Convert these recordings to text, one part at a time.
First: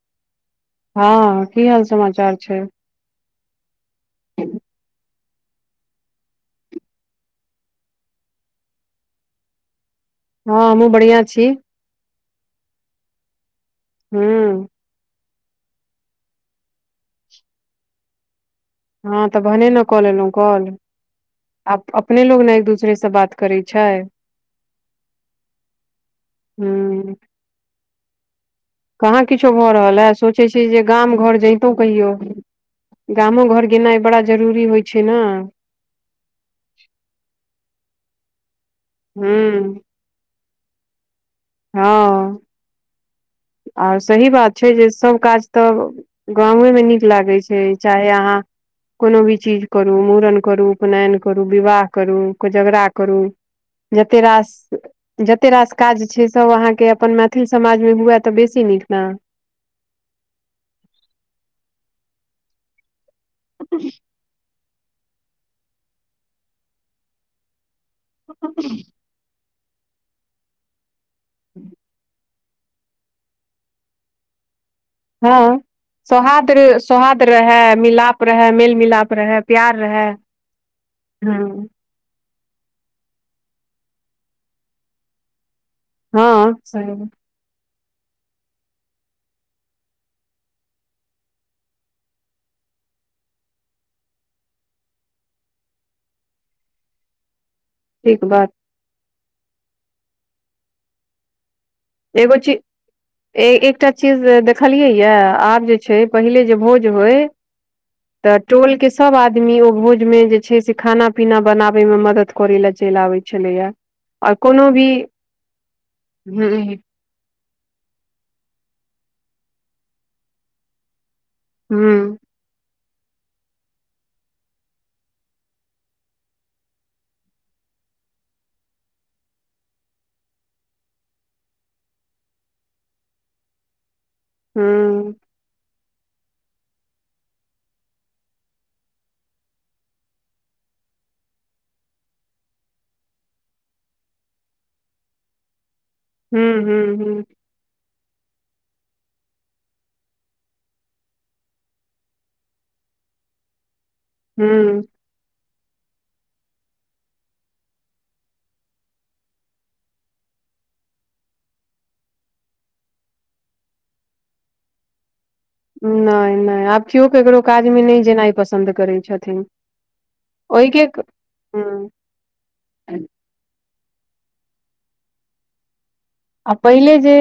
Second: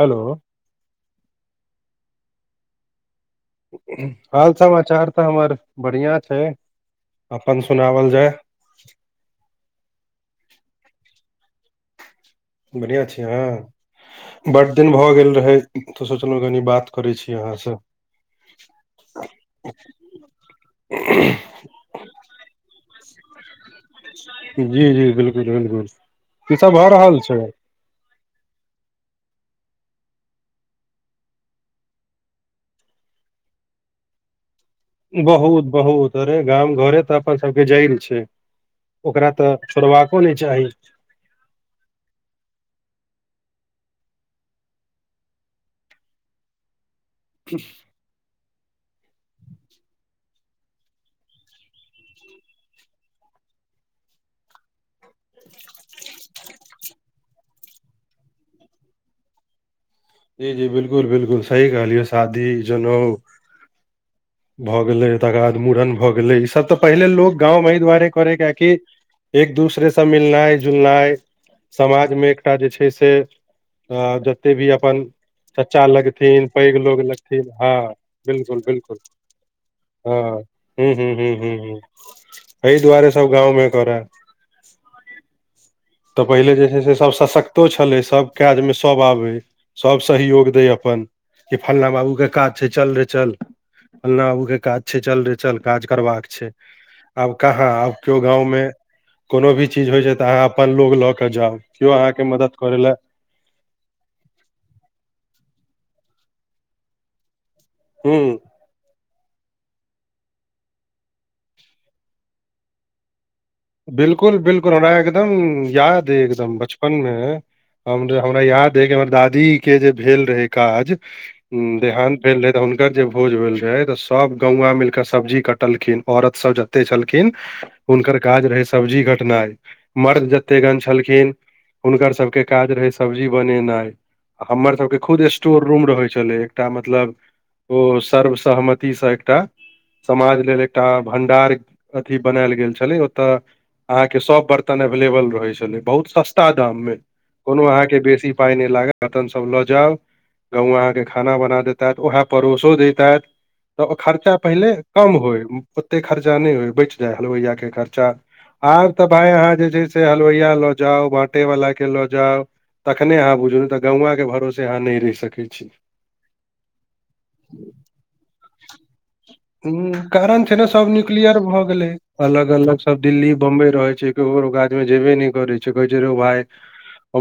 Hello. हँ की हाल समाचार छै? हाल समाचार तऽ हमर बढ़िया छै। अपन सुनावल जाय। हँ हमहु बढ़िआँ छी। बढ़िया छी अहाँ? हूँ बड दिन भ गेल रहै तऽ सोचलहुँ कनी बात करै छी अहाँसँ। हँ तऽ भने न कऽ लेलौं कॉल। [inaudible] अपने लोग न एक दूसरे से बात करै छै। जी जी बिलकुल बिलकुल, की सभ भऽ हूँ रहल छै? कहाँ किछो भऽ रहल ह, सोचै छी जे गाम घर जैतहु कहियौ। गामो घर गेनाइ बड़ा जरूरी होइ छै ने बहुत बहुत, अरे गाम घरे तऽ अपन सबके जइड़ छै। ओकरा तऽ, हूँ छोड़बाको नय चाही। हँ आओर सही बात छै जे सभ काज तऽ गामेमे नीक लागैत छै, चाहे अहाँ कोनो भी चीज करू, मुूड़न करू, उपनयन करू, विवाह करू, कोजगरा करू। जते रास, जते रास काज छै सभ अहाँके अपन मैथिल समाज मे हुए तऽ बेसी नीक न? जी जी, बिलकुल बिलकुल, सही कहलियै। सादी जनऊ [unintelligible] तऽ भऽ गेलै। तकर बाद मुूड़न भऽ गेलै, ईसभ तऽ पहिले लोक गाँंवमे अहि दुआरे करे कियाकि एक दूसरे स मिलनाइ जुलनाइ समाज मे एक जे छै से जते भी अपन हँ चच्चा लगथिन, सौहार्द पैघ लोग सौहार्द लगथिन, रहै हँ, मिलाप रहै बिलकुल मेल बिलकुल मिलाप रहै प्यार रहै हँ। हू हू हू हू हँ हू एहि दुआरे सब गाँवमे करै। तऽ पहिले हँ जे छै से सही सब सशक्त तो छलै सभ काजमे सभ आबै, सभ सहयोग दै अपन कि फल्लाँ बाबूके काज छै, चल रे चल। फलना बाबू के काज छै, चल रे चल काज करबाक छै। आब कहाँ आब केओ ठीक गाँव बात में कोनो भी चीज होइ छै तऽ अहाँ अपन लोग लऽ के जाउ। केओ अहाँके मदद करे लए ए एकटा चीज देखलियै यए? आब जे छै पहिले जे भोज होय हूँ तऽ [unintelligible] टोल के सब आदमी ओ भोज में जे छै से खाना पीना बनाबे मे मदद करे ल चलि आबे छले या। बिलकुल बिलकुल, हमरा एकदम याद ऐ, ह ह एकदम बचपन मे हम, हमरा याद अई कि हमर दादी के जे भेल रहे काज, देहांत भेल रहे तऽ हु नकर जे भोज भेल रहै तऽ सब गौआ मिलके सब्जी कटलखिन, औरत सब जते छलखिन हुनकर काज रहै सब्जी कटनाइ। मर्द जतेकगण छलखिन हुनकर सबके काज रहै सब्जी बनेनाइ आ ह हमर सबके खुद स्टोर रूम रहै छलै एकटा मतलब ओ सर्वसहमतिसँ एकटा समाज लेल एकटा भंडार अथी बनाल गेल छलै तऽ अहाँके सभ बर्तन एवेलेबल रहै छलै बहुत ह सस्ता ह दाममे। ह कोनो अहाँके बेसी पाय नहि लागत बर्तन सब लऽ जाउ। [unintelligible] अहाँके खाना बना देैतेत उह परोसो दैतेत। तऽ ओ खर्चा पहिले हुं कम होय ओते खर्चा नहि होय बच जाय हलवइया के खर्चा खर्चा आब तऽ भाय अहाँ जे छैय से हलवइया लऽ जाउ बाँटे वाला के लऽ जाउ। तखने अहाँ बुझू ने तऽ गौंवाके भरोसे अहाँ नहि रहि सकैत छी। नहि नहि आब केओ केकरो काजमे नहि जेनाइ पसन्द करैत छथि। ह कारण छैय ने सब न्यूक्लियर भऽ हुं गेलै। अलग-अलग सब दिल्ली बंबई रहे छैय क्यो ककरो काजमे जेबे नहि करेय। कहै छैय रौ भाइ आ पहिले जे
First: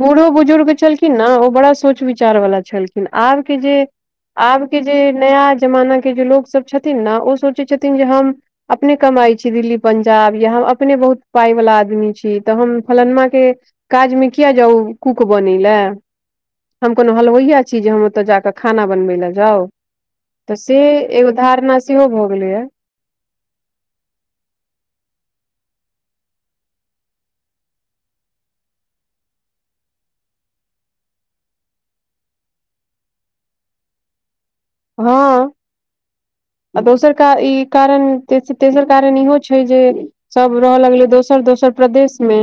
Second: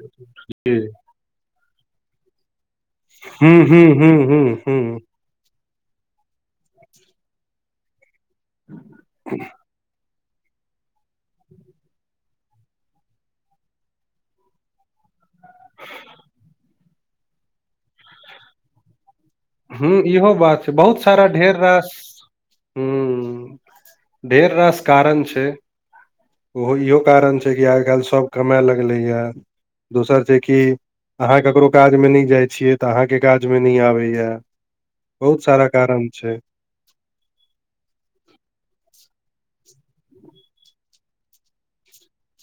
बूढ़ो बुजुर्ग छलखिन ने ओ बड़ा सोच विचार वाला छलखिन लेकिन हूं आबके जे, हूं हूं हूं हूं आबके जे नया जमाना के जे लोक सब छथिन ने ओ सोचै छथिन जे हम अपने कमाइ छी दिल्ली पंजाब या हम अपने बहुत पाय वाला आदमी छी तऽ हम फलानमा के काजमे किया जाउ कूक बनै लए। हम कोनो हलवइया छी जे हम ओते जाके खाना बनबे ल जाउ हूं इहो तऽ बात छै से एगो धारणा सेहो भऽ गेलैया। हू ढेर रास कारण छैय। ओहो इहो कारण छैय कि आइ काल्हि सभ कमाए लगलैए। दोसर जे की अहाँ केकरो काजमे नय जाय छियै तऽ अहाँके काजमे नय आबैया। बहुत हँ सारा कारण छैय। आ दोसर कार ई कारण तेसर कारण इहो छैय जे सब रहय लगलै दोसर, दोसर प्रदेशमे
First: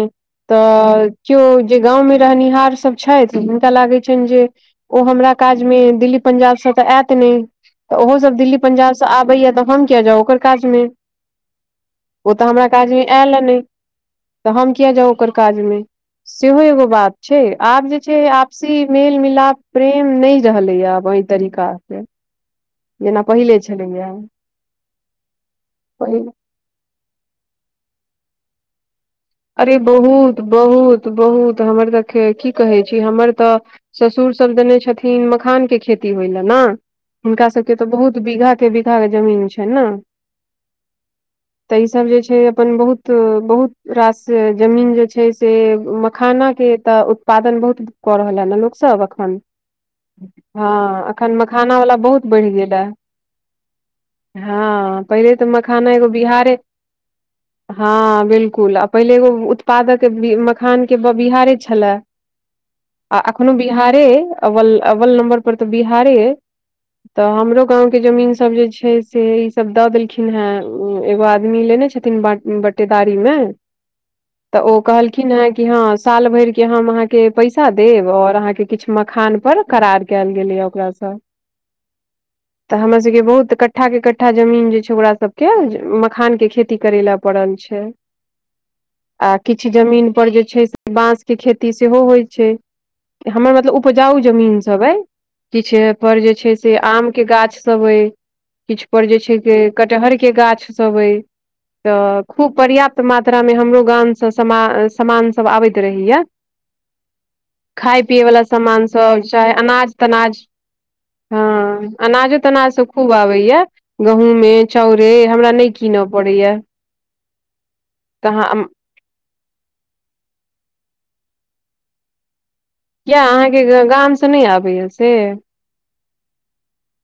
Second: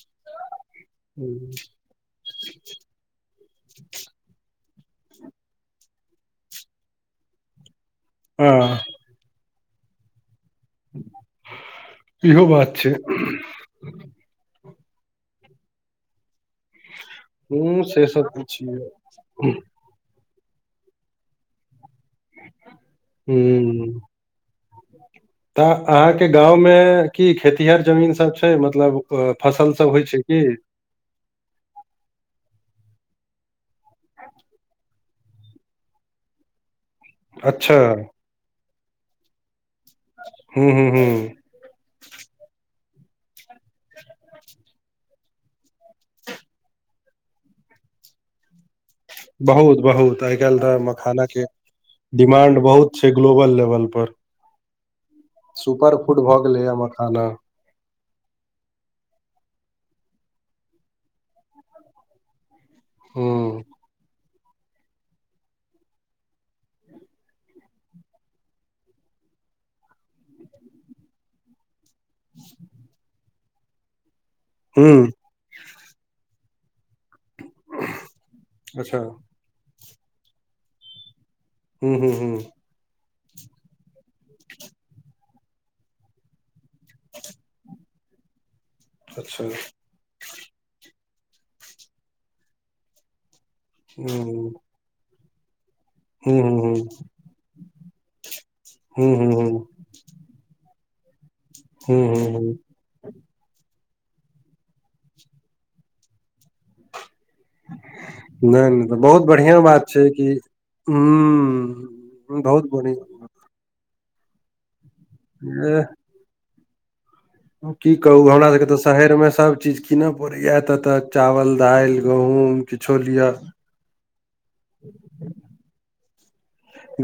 तऽ केओ जे गाँवमे रहनिहार सभ छथि हुनका लागैत छनि जे ओ हमरा काजमे दिल्ली पंजाब से तऽ आयत तऽ ओहो सब हँ दिल्ली पंजाब से आबैया तऽ हम किया जाउ ओकर कमे ओ इहो तऽ हमरा बात छै काजमे आयल नय तऽ हम किया जाउ ओकर काज मे सेहो एगो बात छैय हूं आब जे से छैय सब तऽ छियै आपसी मेल मिलाप प्रेम नय रहलैया आब एहि तरीका। से जेना पहिले ह छलैया तऽ पहिल अहाँके गाँव मे की खेतीहर जमीन सब छैय मतलब। अ, फसल अरे सब होइ छै की बहुत- बहुत- बहुत हमर सबके की कहै छी हमर तऽ ससुरसभ देने छथिन मखानके खेती होइ लए ने हुनका अच्छा सबके तऽ बहुत बीघा के बीघा के जमीन छैन ने। हू- हू- हू। तऽ ईसभ जे छैय अपन बहुत- बहुत रास जमीन जे छैय से मखानाके तऽ उत्पादन बहुत कऽ रहल हे ने लोक सब अखन, बहुत बहुत आइ काल्हि तऽ हँ मखाना अखन के मखाना वला बहुत बढ़ि डिमांड गेल ए। बहुत छै ग्लोबल लेवल पर हँ पहिले तऽ मखाना सुपर एगो फूड भऽ बिहारे गेलै या मखाना हँ बिलकुल आ पहिले एगो उत्पादक मखानके बिहारे छलए आ एखनो हूँ बिहारे अइ अवल अव्वल नम्बर पर तऽ बिहारे अइ तऽ हमरो गाँंवके जमीन सब जे छैय से ई सब द देलखिन हे एगो आदमी लेने छथिन तीन ब बटेदारी में तऽ ओ हूँ कहलखिन हेँ कि हँ साल भरिके हम अहां के पैसा देब और अहाँके किछु अच्छा हूँ मखान पर करार कयल गेलैये ओकरा से। हूँ हू हूँ। तऽ हमर सबके बहुत कट्ठाके कट्ठा जमीन जे छै ओकरा सभके मखानके खेती करय ले पड़ल छै। आ अच्छा किछु जमीन पर जे छै से बांस के खेती सेहो होइ छै, हमर मत मतलब उपजाउ हूँ जमीन सब अछि किछु पर जे हूँ छै से हूँ आम के गाछ सब अछि किछु पर हूँ जे हूँ छै से हूँ कटहर के गाछ सब अछि हूँ तऽ हूँ खूब हूँ पर्याप्त मात्रा मे हमरो गामसँ सम सामान सब आबैत रहैये। खाय पियैवला नहि नहि तऽ बहुत सामानसभ चाहे बढ़िआँ बात अनाज छै कि तनाज हँ अनाजो हूँ बहुत तनाजो सब खूब आबैए। गहूँमे चाउरे हमरा नहि बढ़िया कीनऽ पड़ैये। की कहब हमरा सबके तऽ शहरमे सबचीज कीनऽ पड़ैए ततऽ चावल दालि गहूँम किछो किया लिअ अहाँके गामसँ नहि आबैए से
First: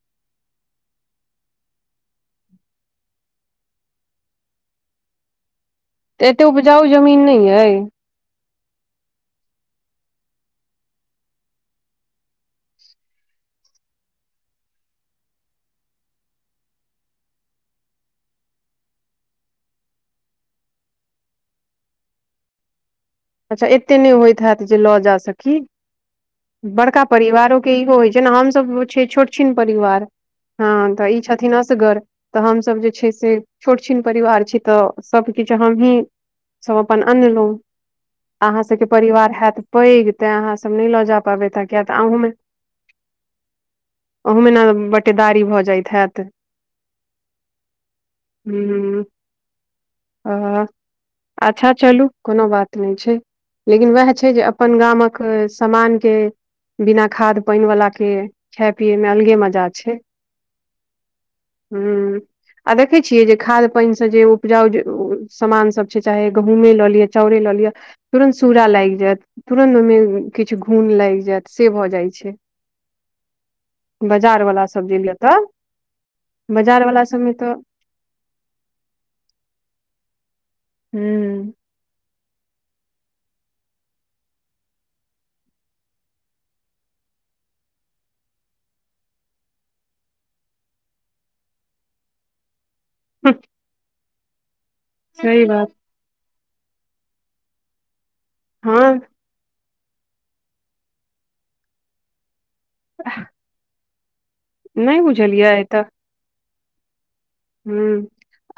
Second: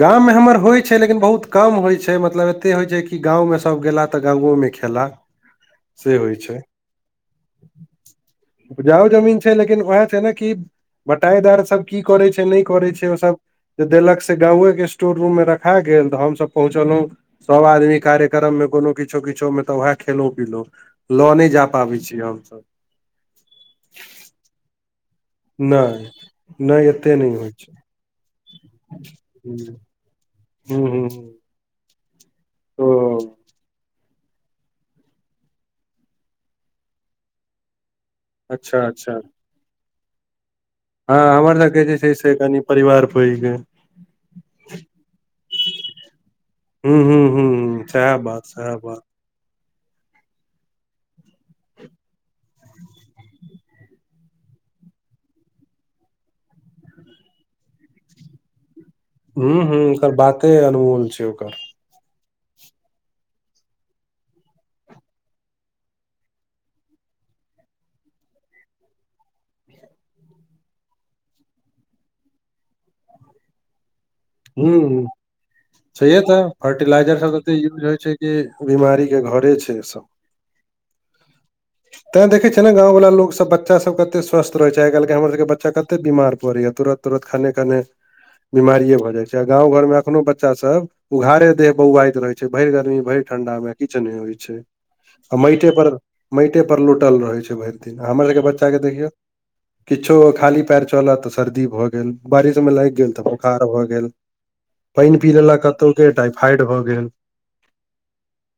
गाममे हमर होइत छै लेकिन बहुत कम होइत छै मतलब एतेक होइत छै कि गाममे सभ गेलाह तऽ गामोमे खेला। [inaudible] तऽ एते छै उपजाऊ जमीन नहि अछि। उपजाऊ जमीन छै, लेकिन वैह छै ने कि बटाईदार सब की करै छै, नहि करै छै ओ सब जे देलक गावके स्टोर रूम मे रखा गेल तऽ हमसब पहुँचलहुं सभ आदमी कार्यक्रममे कोनो किछो किछो मे तऽ वैह खेलौं-पिलौं। लऽ नहि जा पाबै छियै हम सभ‌। अच्छा एते नहि होइत हयैत जे लऽ जा सकी। नहि। नहि बड़का एते नहि होइ परिवारो के इहो होइ छै। जेना हमसभ छियै छोटछिन छै परिवार, हूं हाॅं हूं तऽ ई हूं छथिन असगर तऽ हमसभ ओ जे छै से छोट छिन परिवार छी तऽ सभकिछ हमही सभ अपन अनलहुँ। अहाँ सबके अच्छा अच्छा परिवार होइत पैघ तें अहाँ सब नहि लऽ हँ जा पाबै हमर तऽ सबके किया तऽ जे छै, अहूँमे से कनि परिवार पैघ अछि। ओहूमे ने बटेदारी भऽ जाइत हयैत। हूॅं हूॅं हूॅं सैह बात सैह बात। हाॅं। अच्छा चलू कोनो बात नहि छै, लेकिन वैह छै जे अपन गामक समान हुं बिना खाद पानि वला के खाय पियएमे अलगे हूॅं मजा हूॅं छै ओकर बाते अनमोल छै, ओकर। हूँ। आ देखैत छियै जे खाद पानि सँ जे उपजाऊ समानसभ छै, चाहे गहूँमे लऽ लिअ चाउरे लऽ लिअ तुरन्त सूड़ा लागि जायत तुरन्त ओहिमे किछु घून लागि जायत से भऽ जाइ छै। बाजार वला सब जे हूं लेताऽ छैहे तऽ फर्टिलाइजर सब एते यूज होइ छै कि बीमारी के घरे छै सब। हूॅं। तै देखै छिय ने गाँव वला लोकसभ बच्चासभ कतेक स्वस्थ रहै छैय, आइ काल्हिके हमरसभके बच्चा कतेक बीमार पड़ैए तुरत। तुरन्त खने-खने बीमारीेये भऽ जाय छैय, गाँंव घर में एखनो बच्चा सब उघारे देह बौआइत रहे जे भैर गर्मी भैर ठंडा मे किछ नै होइ छैय, आ सही माटे बात पर माटे पर लोटल रहै छैय भइर दिन हमर सबके बच्चा के हँ देखियो। किछो खाली पयैर चलत तऽ सर्दी भऽ गेल बारिशमे लागि गेल तऽ बुखार भऽ गेल नहि पइन पी बुझलियै लेलक कतो के टाइफाइड भऽ गेल। हूॅं।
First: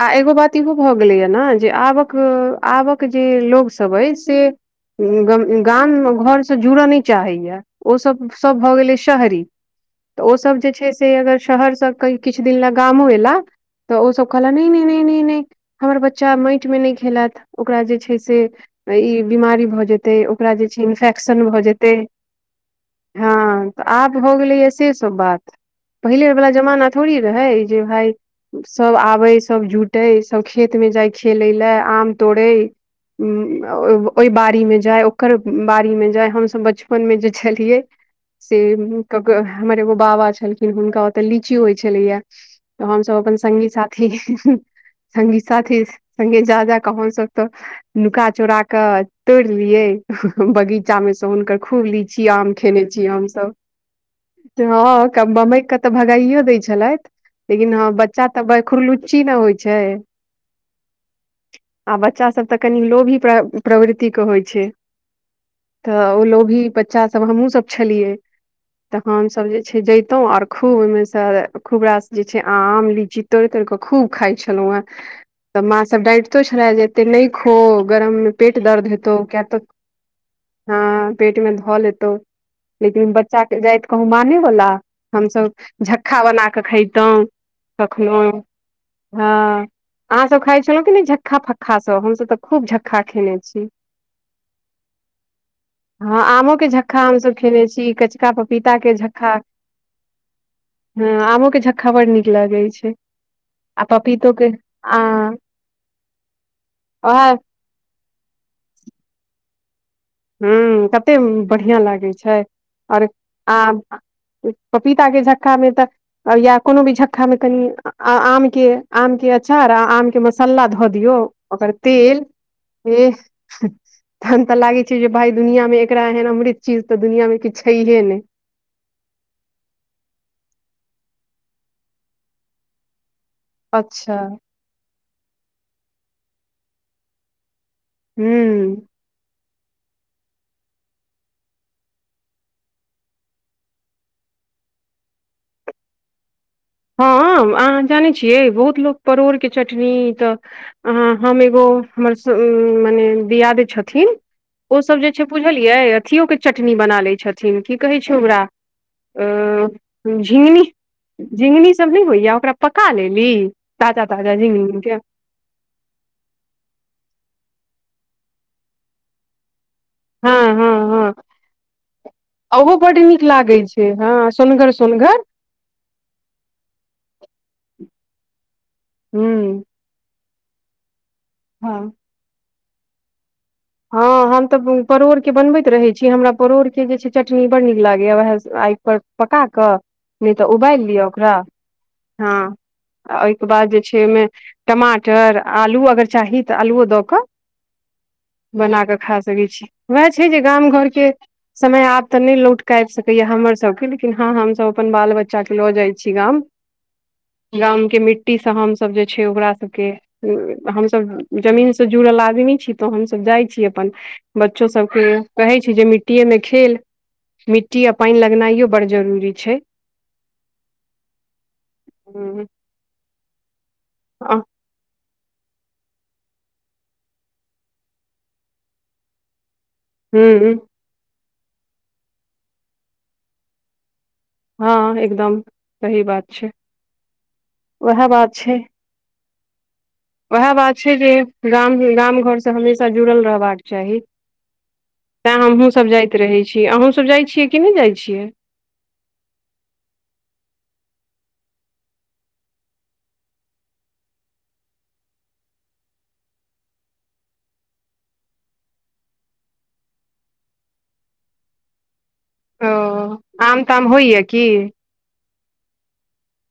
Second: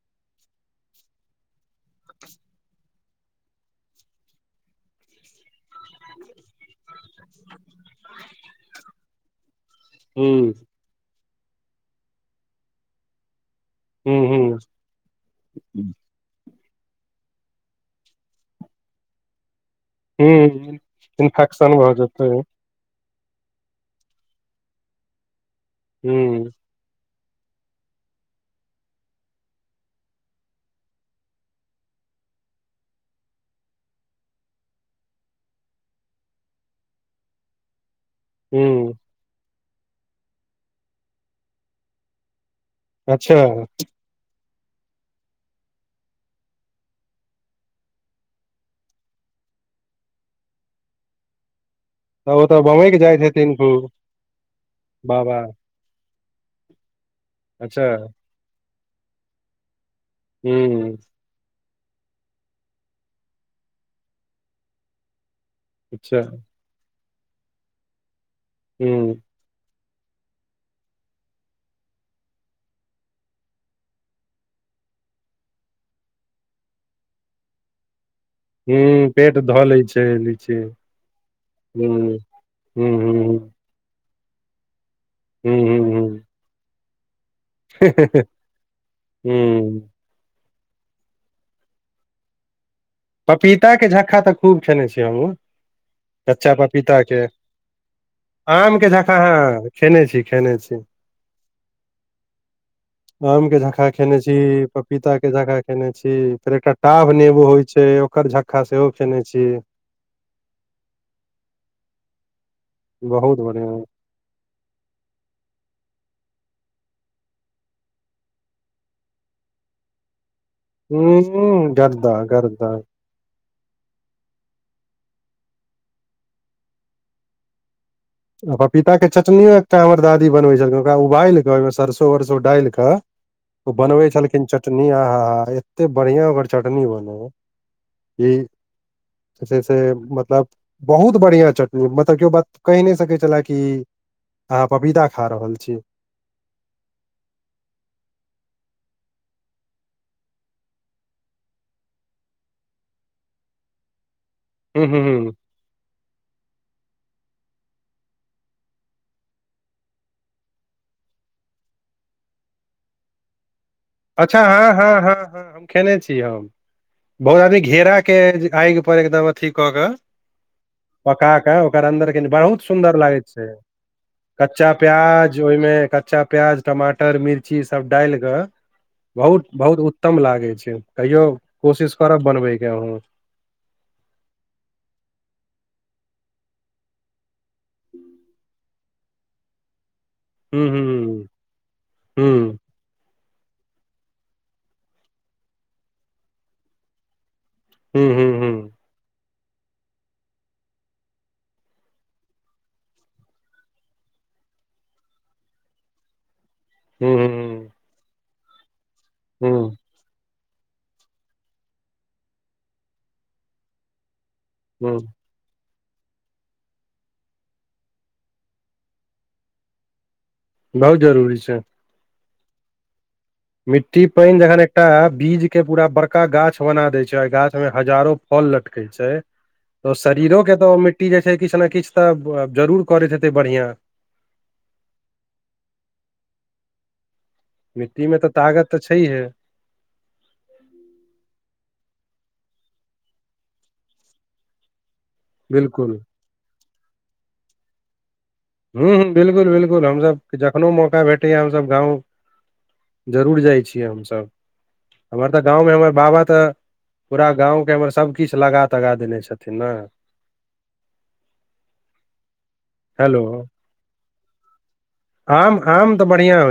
आ एगो बात इहो भऽ गेलेया ने जे आबक-आबक जे लोक सभ अइ से गाम मे घर से जुड़ऽ न चाहैया। ओसब सभ भऽ गेलै शहरी। तऽ ह्म ओसभ जे छैय से अगर शहरसभके किछ दिनके लए गामो अयला तऽ ओसभ कहलक ह्म नहि-नहि-नहि हमर बच्चा बच्चा माएट मे नहि खेलत ओकरा जे छैय से ई बीमारी भऽ जेत। तऽ ह्म ओकरा जे ह्म छैय, इन्फेक्शन भऽ जेते। जेतै हाॅं तऽ आब भऽ गेलैय से सब बात पहिले ह्म वला जमाना थोड़ी रहै जे भाय सभ आबय सभ जुटय सभ खेतमे जाइ खेलय लए आम तोड़य ओए बारीमे जाय, ओकर बारीमे जाय हमसभ बचपनमे जे छलियै से ह्म क-क हमर एगो बाबा छलखिन हुनका ओतेय लीची होइ छलैया तहन त अपन अच्छा संगी साथी संगी साथी संगे जा जा कऽ हमसभ तऽ नुका चोरा के तोड़ लिये बगीचा मे से हुनकर खुब ली ची तऽ ओ आम तऽ खेने बमकि छी जाइत सब हेथिन खूब हम बाबा सम। तऽ भगाइयो दै छलथि लेकिन अच्छा हँ बच्चा तऽ बर खुरलुच्ची ने होइ छैय। हू। आ बच्चा सब तऽ कनि लो भी प्रवृति के होइ छैय। तऽ अच्छा ओ लोभी बच्चा सभ हमहुसभ छलियै। ह्म तऽ हमसभ जे छैय जैतुं आर खूब ओहिमे से खूब रास जे छैय आम लीची तोड़ तोड़ कऽ खूब खाइ छलहुँ हेँ। तऽ माँ सब डाटितो छलए जे एते नहि खो गरम। पेट दर्द ह्म हेतौ पेट किया तऽ धऽ लै छै लीची हँ पेट मे धऽ लेतौ। ह्म ह्म लेकिन ह्म बच्चा के जाइत कहू माने वला हमसभ ह्म ह्म झक्खा बना कऽ खेैतों। ह्म कखनोहु हँ ह्म अहाँसभ खाइ छलहुँ क नहि झक्का फक्काँ हमसभ तऽ खूब झक्का खे पपीता के झक्खा तऽ खूब खेने छी हमुं। हँ आमोके झक्खा हमसभ खेने छी कचका आम के पपीताके झक्खा हँ खेने छी खेने छी हूँ आमो के झक्का बड नीक लग आम के झकका खेने छी आ पपीता के झकका खेने छी फेर एकटा टाभ ओएह नेबो छैय ओकर झक्का सेहो खेने छी। ह्म्म कतेक बढ़िआँ लागै छैय और बहुत बढ़िया आब पपीता के झक्का मे तऽ या कोनो भी झक्कामे कनि आम के आम के अचार आ आम के मसाला धऽ दियौ ओकर उंम्म गरदा तेल गरदा बेस तहन तऽ लागे छैय जे भाय दुनिया मे एकरा एहन अमृत चीज तऽ दुनिया मे किछु छैहे नै। आ पपीताक के चटनियो एकटा हमर दादी बनबै छलखिन ओकरा उबालि कऽ ओहिमे सरसो वरसो डालि कऽ ओ बनबै अच्छा छलखिन चटनी आहाहा एत्ते बढ़िआँ ओकर चटनी बनै। ई हूं। जे छै से मतलब बहुत बढ़िया चटनी मतलब की ओ बात कही नहि स सकै छलै कि अहाँ पपीता खा रहल छी। हँ अहाँ जानै छियै बहुत लोक परोड़के चटनी तऽ अ हम एगो हमर स मने दियादे छथिन ओ हूँ हूँ सब जे छै हूँ बूझ बुझलियै अथियोके चटनी बना लै छथिन की कहैत छै ओकरा अ झींगनी झिंगनी सब नहि होइया ओकरा पका लेली ताजा ताजा अच्छा हँ झिंगनी हँ के हँ हँ हम खेने छी हम बहुत आदमी घेरा के आगि पर एकदम अथी कऽ क हँ हँ हँ पका के ओकर अन्दर कनी बहुत ओहो सुन्दर बड्ड लागे नीक छै लागै हँ कच्चा सोनगर सोनगर प्याज ओहिमे कच्चा प्याज, टमाटर, मिर्ची सब डालि क हूँ बहुत बहुत उत्तम लागै छै कहियो हँ कोशिश करब बनबैके अहूँ। [inaudible] हँ हम तऽ परोड़के बनबैत रहैत छी हमरा परोड़के जे छै चटनी बड़ नीक लागैए उएह स आगि पर पकाकऽ नहि तऽ उबालि लिअ हूँ ओकरा, हँ। हूँ आ ओहिके बाद जे छै ओहिमे टमाटर, आलू अगर चाही तऽ आलूओ दऽ कऽ हूं हूं। बना कऽ खा सकै छी उएह छै जे गाम घरके समय आब तऽ नहि लौट कऽ आबि सकैए हमरसभके लेकिन हँ हमसभ अपन बाल बच्चाके लऽ जाइ छी गाम। हूँ हूँ हूँ गाम के मिट्टीस हमसभ जे छै ओकरा हूँ सबके हं हमसभ जमीनस जुड़ल आदमी छी तऽ हमसभ जाइ छी अपन बच्चो हूँ हूँ सबके कहै छी जे मिट्टीए मे खेल मिट्टी आ पानि लगनाइयो बड जरूरी छै। बहुत जरूरी छै। ऊं हूं मिट्टी पैन जखन एकटा बीज के पूरा बड़का गाछ बना देैय छैय आ गाछ में हजारो फल लटकेै छैय तऽ शरीरो ह के तऽ ओ मिट्टी जे छै किछ ने किछ तऽ जरूर करैत हेतै बढ़िया। हँ एकदम सही बात छैय। मिट्टी में तऽ ताकत तऽ छैहै। ओहे बात छै जे गाम- गाम घर से हमेशा जुड़ल रहबाक चाही। तें हमहूँ सब बिल्कुल जाइत रहै छी अहूँ सब जाइ छियै कि नैय जाय छियै? हूँ हूँ बिल्कुल -बिल्कुल हम सब जखनो मौका भेटैया हम सब गाँव जरूर जाय छियै हम सब हमर तऽ गाँव मे हमर बाबा तऽ पूरा गाँंव के हमर सब किछ लगा तगा देने छथिन ने। ओ हेलो आम ताम होय या की? आम -आम तऽ बढ़िया हो